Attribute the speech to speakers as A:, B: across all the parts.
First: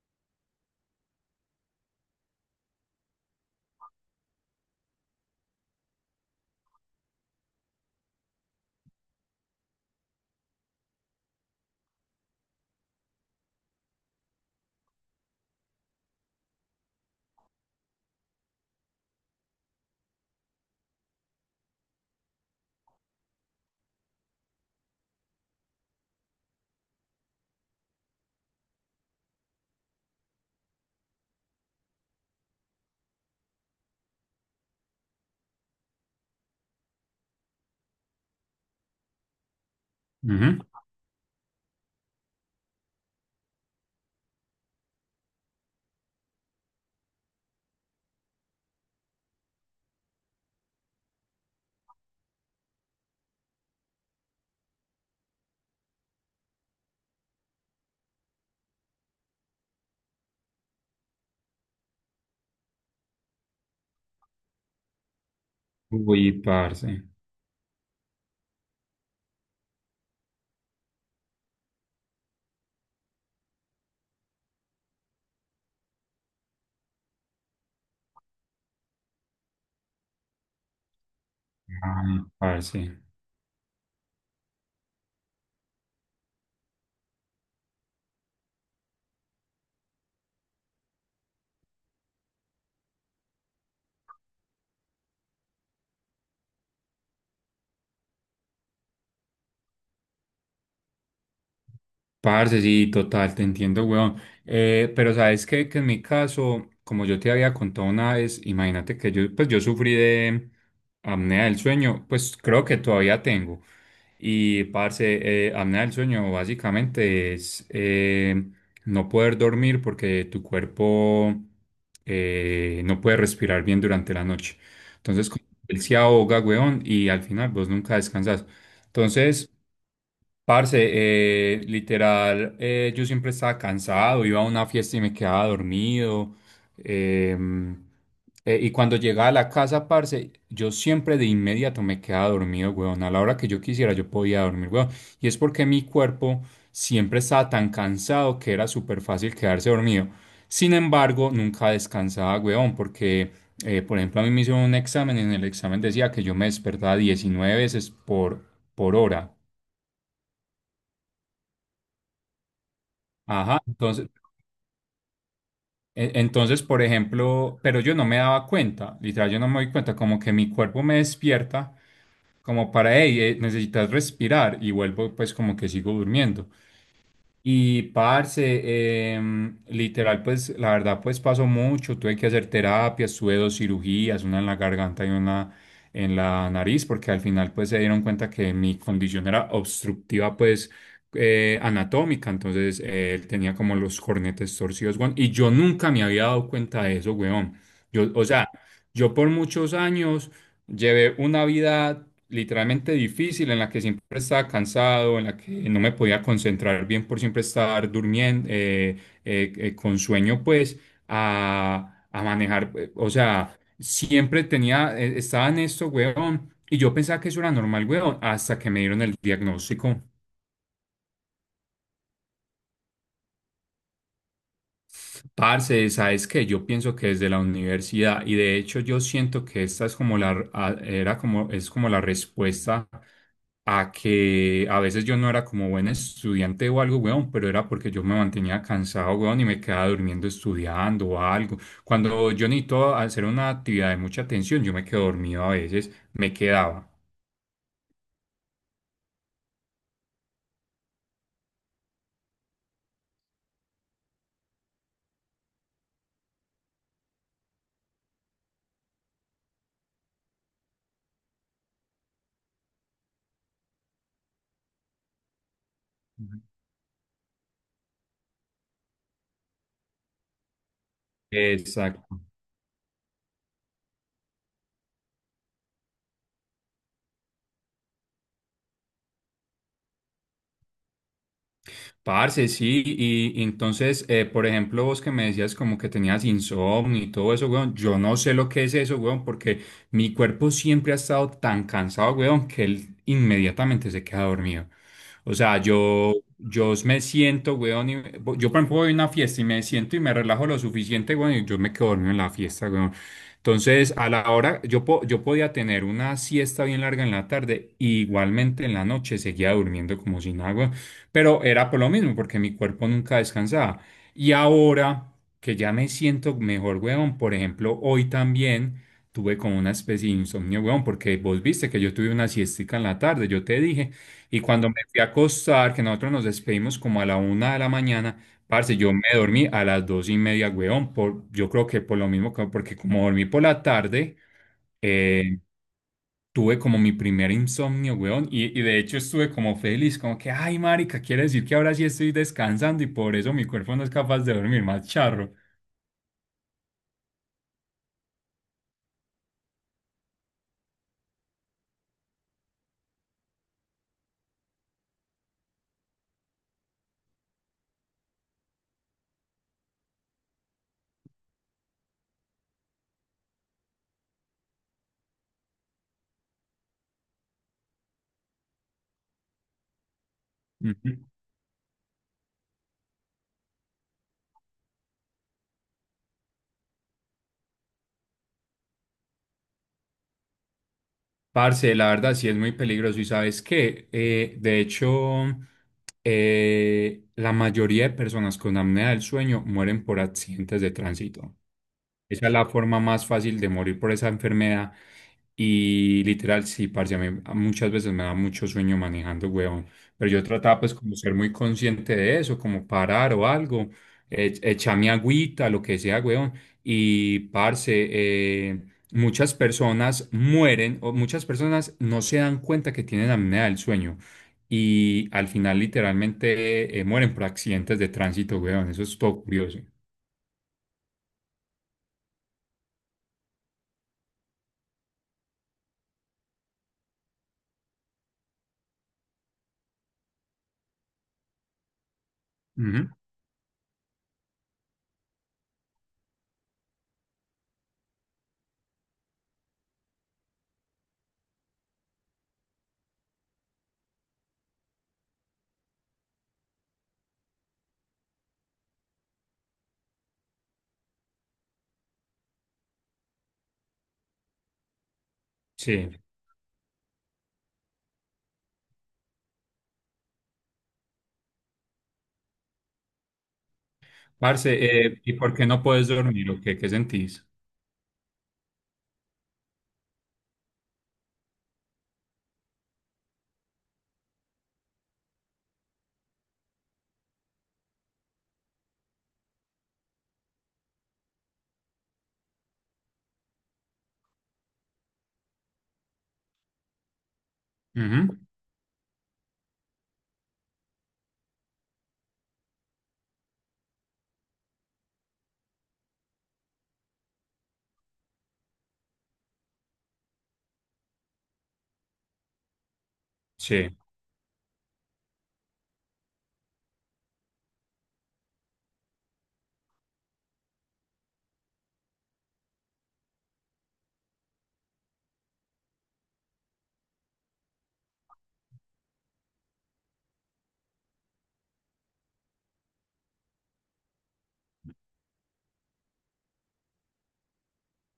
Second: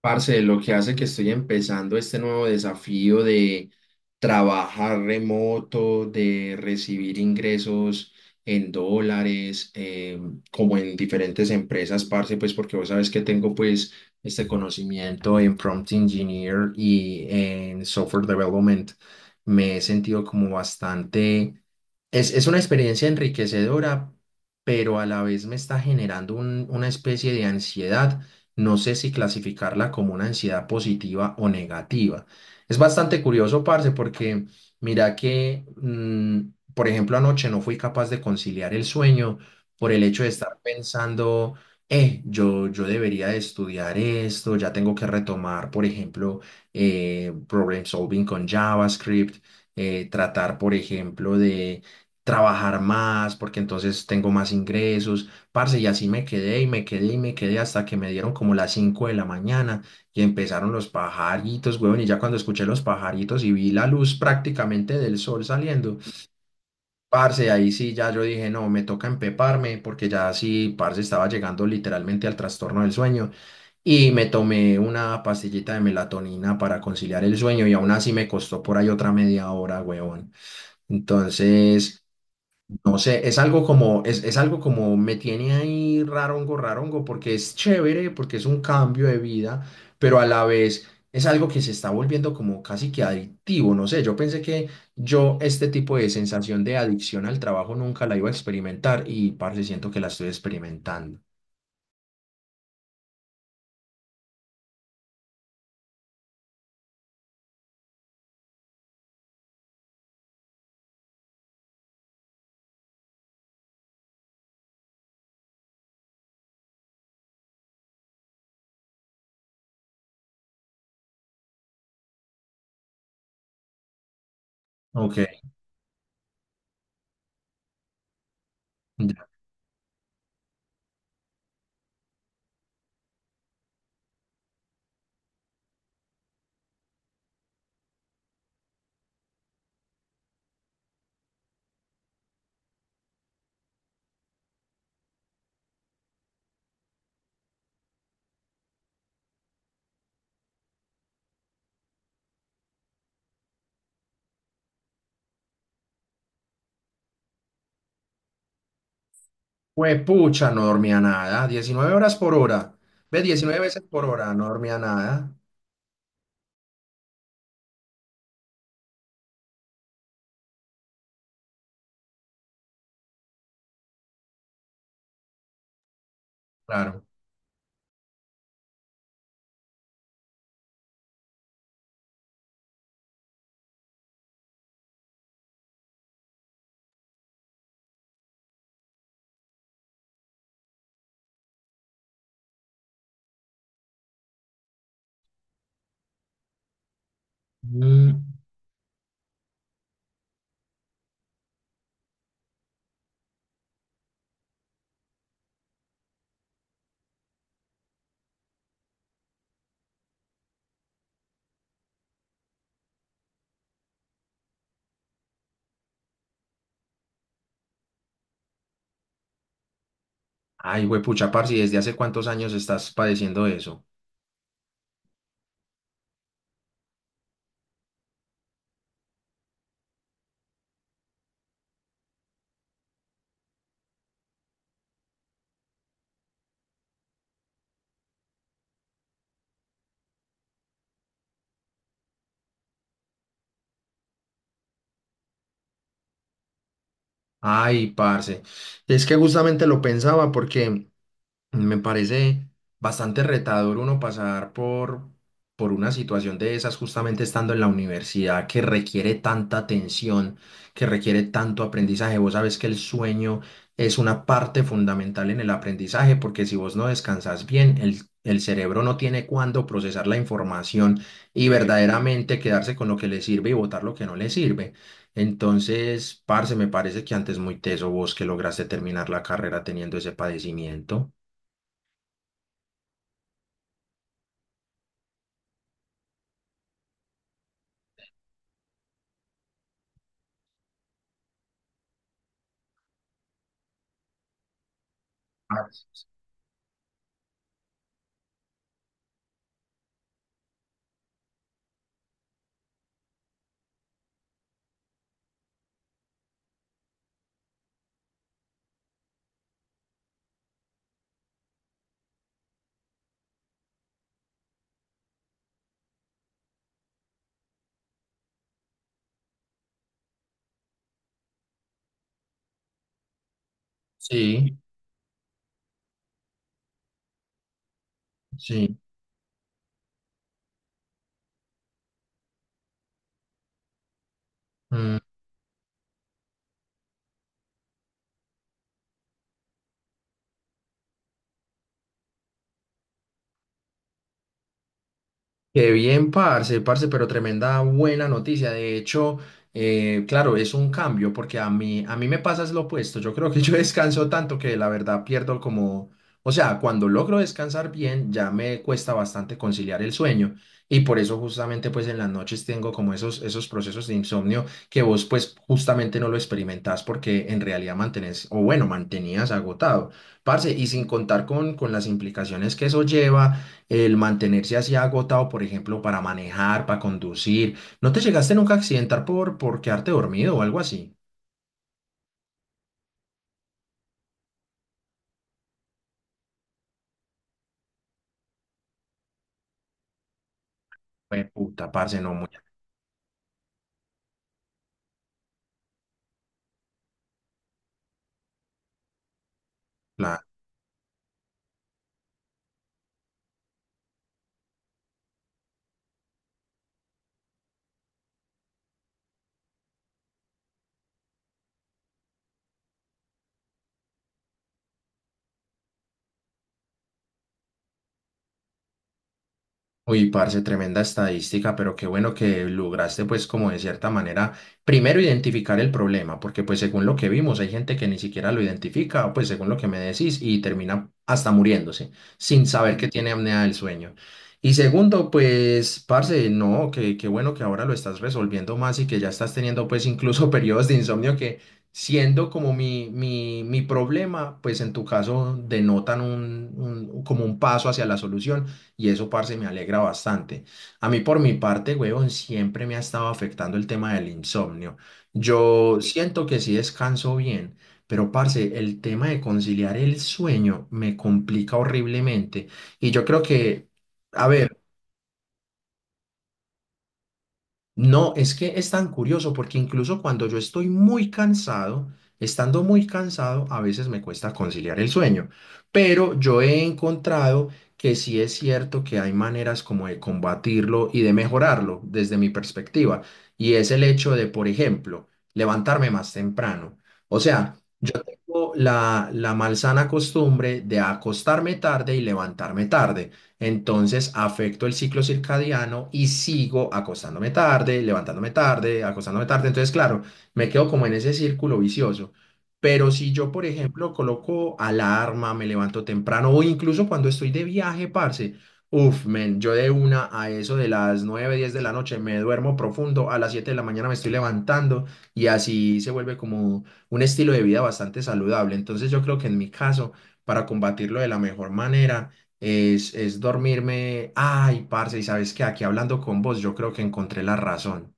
A: Parce, lo que hace que estoy empezando este nuevo desafío de trabajar remoto, de recibir ingresos en dólares, como en diferentes empresas, parce, pues porque vos sabes que tengo pues este conocimiento en prompt engineer y en software development. Me he sentido como bastante es una experiencia enriquecedora, pero a la vez me está generando una especie de ansiedad. No sé si clasificarla como una ansiedad positiva o negativa. Es bastante curioso, parce, porque mira que, por ejemplo, anoche no fui capaz de conciliar el sueño por el hecho de estar
B: Ujú.
A: pensando, yo debería de estudiar esto, ya tengo que retomar, por ejemplo, problem solving con JavaScript, tratar, por ejemplo, de trabajar más, porque entonces tengo más ingresos, parce, y así me quedé y me quedé y me quedé hasta que me dieron como las 5 de la mañana y empezaron los pajaritos, huevón, y ya cuando escuché los pajaritos y vi la luz prácticamente del sol saliendo,
B: Uy, parce. Ay,
A: parce, ahí sí ya yo dije, no, me toca empeparme, porque ya sí, parce, estaba llegando literalmente al trastorno del sueño y me tomé una pastillita de melatonina para conciliar el sueño y aún así me costó por ahí otra media hora, huevón. Entonces.
B: parce.
A: No sé, es algo como, es algo como me tiene ahí rarongo, rarongo, porque es chévere, porque es un cambio de vida, pero a la vez es algo que se está volviendo como casi que adictivo, no sé, yo pensé que yo este tipo de sensación de adicción al trabajo nunca la iba a experimentar y parce, siento que la estoy experimentando.
B: Parce, sí, total, te entiendo, weón. Pero sabes que en mi caso, como yo te había contado una vez, imagínate que yo, pues yo sufrí de apnea del sueño, pues creo que todavía tengo. Y, parce, apnea del sueño básicamente es no poder dormir porque tu cuerpo no puede respirar bien durante la noche.
A: Ok.
B: Entonces, como él se ahoga, weón, y al final vos nunca descansas. Entonces, parce, literal, yo siempre estaba cansado, iba a una fiesta y me quedaba dormido. em, y cuando llegaba a la casa, parce, yo siempre de inmediato me quedaba dormido, weón. A la hora que yo quisiera, yo podía dormir, weón. Y es porque mi cuerpo siempre estaba tan cansado que era súper fácil quedarse dormido. Sin embargo, nunca descansaba, weón, porque, por ejemplo, a mí me hicieron un examen y en el examen decía que yo me despertaba 19 veces por hora.
A: Fue pucha, no dormía nada, 19 horas por hora, ve, 19
B: Ajá,
A: veces por
B: entonces,
A: hora, no dormía nada,
B: e- entonces, por ejemplo, pero yo no me daba cuenta, literal, yo no me doy cuenta, como que mi cuerpo me despierta, como para, hey, necesitas respirar, y vuelvo, pues, como que sigo durmiendo.
A: claro.
B: Y parce, literal, pues la verdad, pues pasó mucho. Tuve que hacer terapias, tuve dos cirugías, una en la garganta y una en la nariz, porque al final, pues se dieron cuenta que mi condición era obstructiva, pues anatómica. Entonces, tenía como los cornetes torcidos, weón. Y yo nunca me había dado cuenta de eso, weón. Yo,
A: Mm,
B: o sea, yo por muchos años. Llevé una vida literalmente difícil en la que siempre estaba cansado, en la que no me podía concentrar bien por siempre estar durmiendo, con sueño, pues, a manejar. O sea, siempre tenía, estaba en esto, weón, y yo pensaba que eso era normal, weón, hasta que me dieron el diagnóstico.
A: Ay, huepucha, parce, ¿y desde hace cuántos años estás padeciendo eso?
B: Parce, sabes que yo pienso que desde la universidad, y de hecho yo siento que esta es como la, a- era como, es como la respuesta a que a veces yo no era como buen estudiante o algo, weón, pero era porque yo me mantenía cansado, weón, y me quedaba durmiendo estudiando o algo. Cuando yo necesito hacer una actividad de mucha atención, yo me quedo dormido a veces, me quedaba.
A: Ay, parce, es que justamente lo pensaba porque me parece bastante retador uno pasar por una situación de esas justamente estando en la universidad que requiere tanta atención, que requiere tanto aprendizaje. Vos sabes que el sueño es una parte fundamental en el aprendizaje
B: Ujú.
A: porque si vos no descansas bien, el cerebro no tiene cuándo procesar la información y
B: Exacto.
A: verdaderamente quedarse con lo que le sirve y botar lo que no le sirve. Entonces, parce, me parece que antes muy teso vos que lograste terminar la carrera teniendo ese padecimiento.
B: Parce, sí, y entonces, por ejemplo, vos que me decías como que tenías insomnio y todo eso, weón, yo no sé lo que es eso, weón, porque mi cuerpo siempre ha estado tan cansado, weón, que él inmediatamente se queda dormido. O sea,
A: Ah.
B: yo me siento, weón, yo por ejemplo voy a una fiesta y me siento y me relajo lo suficiente, weón, y yo me quedo dormido en la fiesta, weón. Entonces, a la hora, yo podía tener una siesta bien larga en la tarde, y igualmente en la noche seguía durmiendo como sin agua. Pero era por lo mismo, porque mi cuerpo nunca descansaba. Y ahora que ya me siento mejor, weón, por ejemplo, hoy también tuve como una especie de insomnio, weón, porque vos viste que yo tuve una siestica en la tarde, yo te dije, y
A: Sí,
B: cuando me fui a acostar, que nosotros nos despedimos como a la una de la mañana, parce,
A: sí.
B: yo me dormí a las dos y media, weón, por, yo creo que por lo mismo, porque como dormí por la tarde,
A: Mm,
B: eh, tuve como mi primer insomnio, weón, y de hecho estuve como feliz, como que, ay, marica, quiere decir que ahora sí estoy descansando y por eso mi cuerpo no es capaz de dormir, más charro.
A: Qué bien, parce, parce, pero tremenda buena noticia. De hecho, claro, es un cambio porque a mí me pasa es lo opuesto. Yo creo que yo descanso tanto que la verdad pierdo como, o sea, cuando logro descansar bien, ya me cuesta bastante conciliar el sueño. Y por eso justamente pues en las noches tengo como esos, esos procesos de insomnio que vos pues justamente no lo experimentás porque en realidad mantenés, o bueno, mantenías agotado. Parce, y sin
B: Ujú.
A: contar con las implicaciones que eso lleva el mantenerse así agotado, por ejemplo, para manejar, para conducir. ¿No te llegaste nunca a accidentar por quedarte dormido o algo así?
B: Parce, la verdad sí es muy peligroso y sabes qué. De hecho, la mayoría de personas con apnea del sueño mueren por accidentes de
A: Fue
B: tránsito.
A: puta, parce, no,
B: Esa
A: muy.
B: es la forma más fácil de morir por esa enfermedad. Y literal, sí, parce, a mí muchas veces me da mucho sueño manejando, huevón. Pero yo trataba pues como ser muy consciente de eso, como parar o algo, echar mi agüita, lo que sea, huevón. Y parce, eh, muchas personas mueren o muchas personas no se dan cuenta que tienen apnea del sueño y al final literalmente mueren por accidentes de tránsito, huevón. Eso es todo curioso.
A: Uy, parce, tremenda estadística, pero qué bueno que lograste pues como de cierta manera primero identificar el problema, porque pues según lo que vimos hay gente que ni siquiera lo identifica, pues según lo que me decís, y termina hasta muriéndose sin saber que
B: Ujú.
A: tiene apnea del sueño. Y segundo, pues parce, no, que qué bueno que ahora lo estás resolviendo más y que ya estás teniendo pues incluso periodos de insomnio que siendo como mi problema, pues en tu caso denotan un, como un paso hacia la solución y eso, parce, me alegra bastante. A mí, por mi parte, huevón, siempre me ha estado afectando el tema del insomnio. Yo
B: Sí.
A: siento que sí descanso bien, pero, parce, el tema de conciliar el sueño me complica horriblemente. Y yo creo que, a
B: Parce,
A: ver,
B: ¿y por qué no puedes dormir o qué? ¿Qué sentís?
A: no, es que es tan curioso porque incluso cuando yo estoy muy cansado, estando muy cansado, a veces me cuesta conciliar el sueño. Pero yo he encontrado que sí es cierto que hay maneras como de combatirlo y de mejorarlo desde mi perspectiva. Y es el hecho de, por ejemplo, levantarme más temprano. O sea,
B: Ujú.
A: tengo la, la malsana costumbre de acostarme tarde y levantarme tarde. Entonces afecto el ciclo circadiano y sigo acostándome tarde, levantándome tarde, acostándome tarde. Entonces, claro, me quedo como en ese círculo vicioso. Pero si yo, por
B: Sí,
A: ejemplo, coloco alarma, me levanto temprano o incluso cuando estoy de viaje, parce, uf, men, yo de una a eso de las 9 10 de la noche me duermo profundo, a las 7 de la mañana me estoy levantando y así se vuelve como un estilo de vida bastante saludable. Entonces yo creo que en mi caso, para combatirlo de la mejor manera, es dormirme, ay, parce, y sabes que aquí hablando con vos, yo creo que encontré la razón.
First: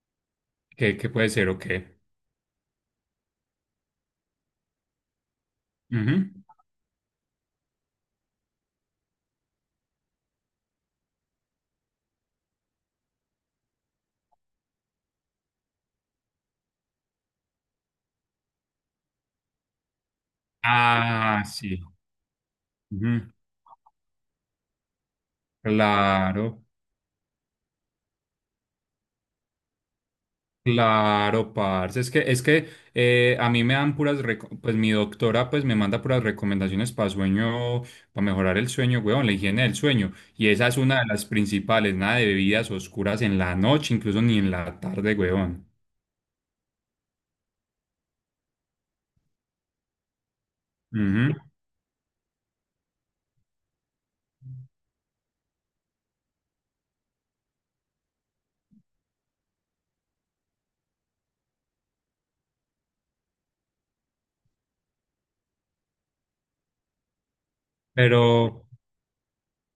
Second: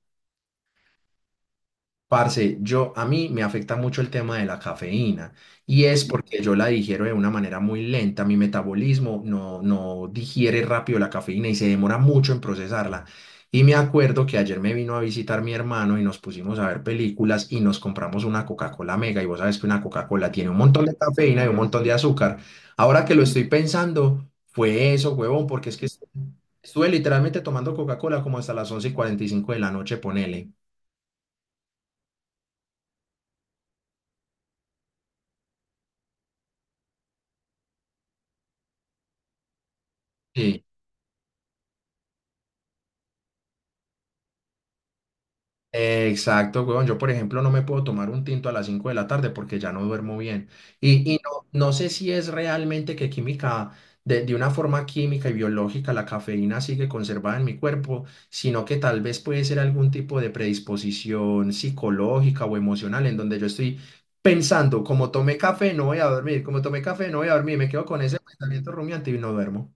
B: ¿qué, qué puede ser o qué?
A: Parce, yo a mí me afecta mucho el tema de la cafeína y es
B: Ujú.
A: porque yo la digiero de una manera muy lenta, mi metabolismo no, no digiere rápido la cafeína y se demora mucho en procesarla. Y me acuerdo que ayer me vino a visitar mi hermano y nos pusimos a ver películas y nos compramos una Coca-Cola Mega y vos sabes que una Coca-Cola tiene un montón de
B: Ah,
A: cafeína y un
B: sí.
A: montón de azúcar. Ahora que lo
B: Ujú.
A: estoy pensando, fue eso, huevón, porque es que estuve
B: Claro,
A: estuve literalmente tomando Coca-Cola como hasta las 11:45 de la noche, ponele.
B: claro, parce. Es que a mí me dan puras, pues mi doctora pues me manda puras recomendaciones para sueño, para mejorar el sueño, weón, la higiene del sueño. Y
A: Sí.
B: esa es una de las principales, nada de bebidas oscuras en la noche, incluso ni en la tarde, weón.
A: Exacto, weón. Yo, por ejemplo, no me puedo tomar un tinto a las 5 de la tarde porque ya no duermo bien. Y
B: Ujú.
A: no, no sé si es realmente que química, de una forma química y biológica, la cafeína sigue conservada en mi cuerpo, sino que tal vez puede ser algún tipo de predisposición psicológica o emocional en donde yo estoy pensando, como tomé café, no voy a dormir, como tomé café, no voy a dormir, me quedo con
B: Pero...
A: ese pensamiento rumiante y no duermo.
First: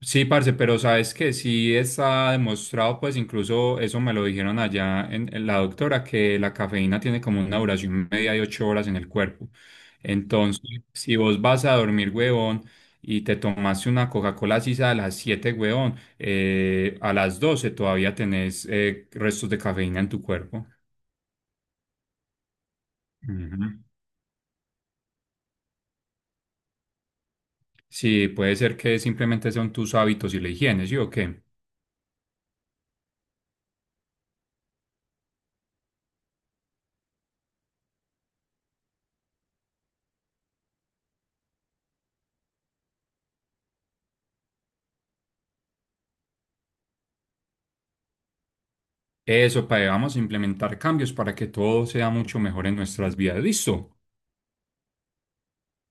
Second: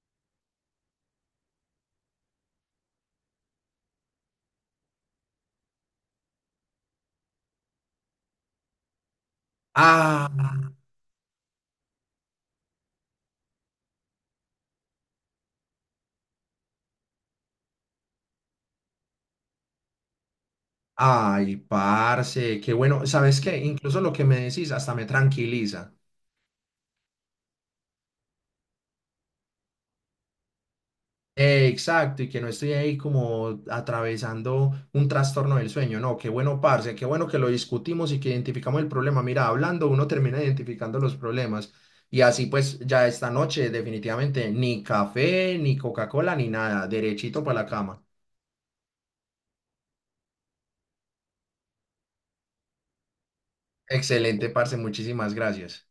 B: Sí, parce, pero sabes que sí está demostrado, pues incluso eso me lo dijeron allá en la doctora, que la cafeína tiene como una duración media de 8 horas en el cuerpo.
A: Ah.
B: Entonces, si vos vas a dormir, huevón, y te tomaste una Coca-Cola sisa a las 7 huevón, a las 12 todavía tenés restos de cafeína en tu cuerpo.
A: Ay, parce, qué bueno. ¿Sabes qué?
B: Ujú.
A: Incluso lo que me decís hasta me tranquiliza.
B: Sí, puede ser que simplemente son tus hábitos y la higiene, ¿sí o qué?
A: Exacto, y que no estoy ahí como atravesando un trastorno del sueño. No, qué bueno, parce, qué bueno que lo discutimos y que identificamos el problema. Mira, hablando uno termina identificando los problemas. Y así pues ya esta noche definitivamente ni café, ni Coca-Cola, ni nada. Derechito para la cama.
B: Eso, para vamos a implementar cambios para que todo sea mucho mejor en nuestras vidas. ¿Listo?
A: Excelente, parce, muchísimas gracias.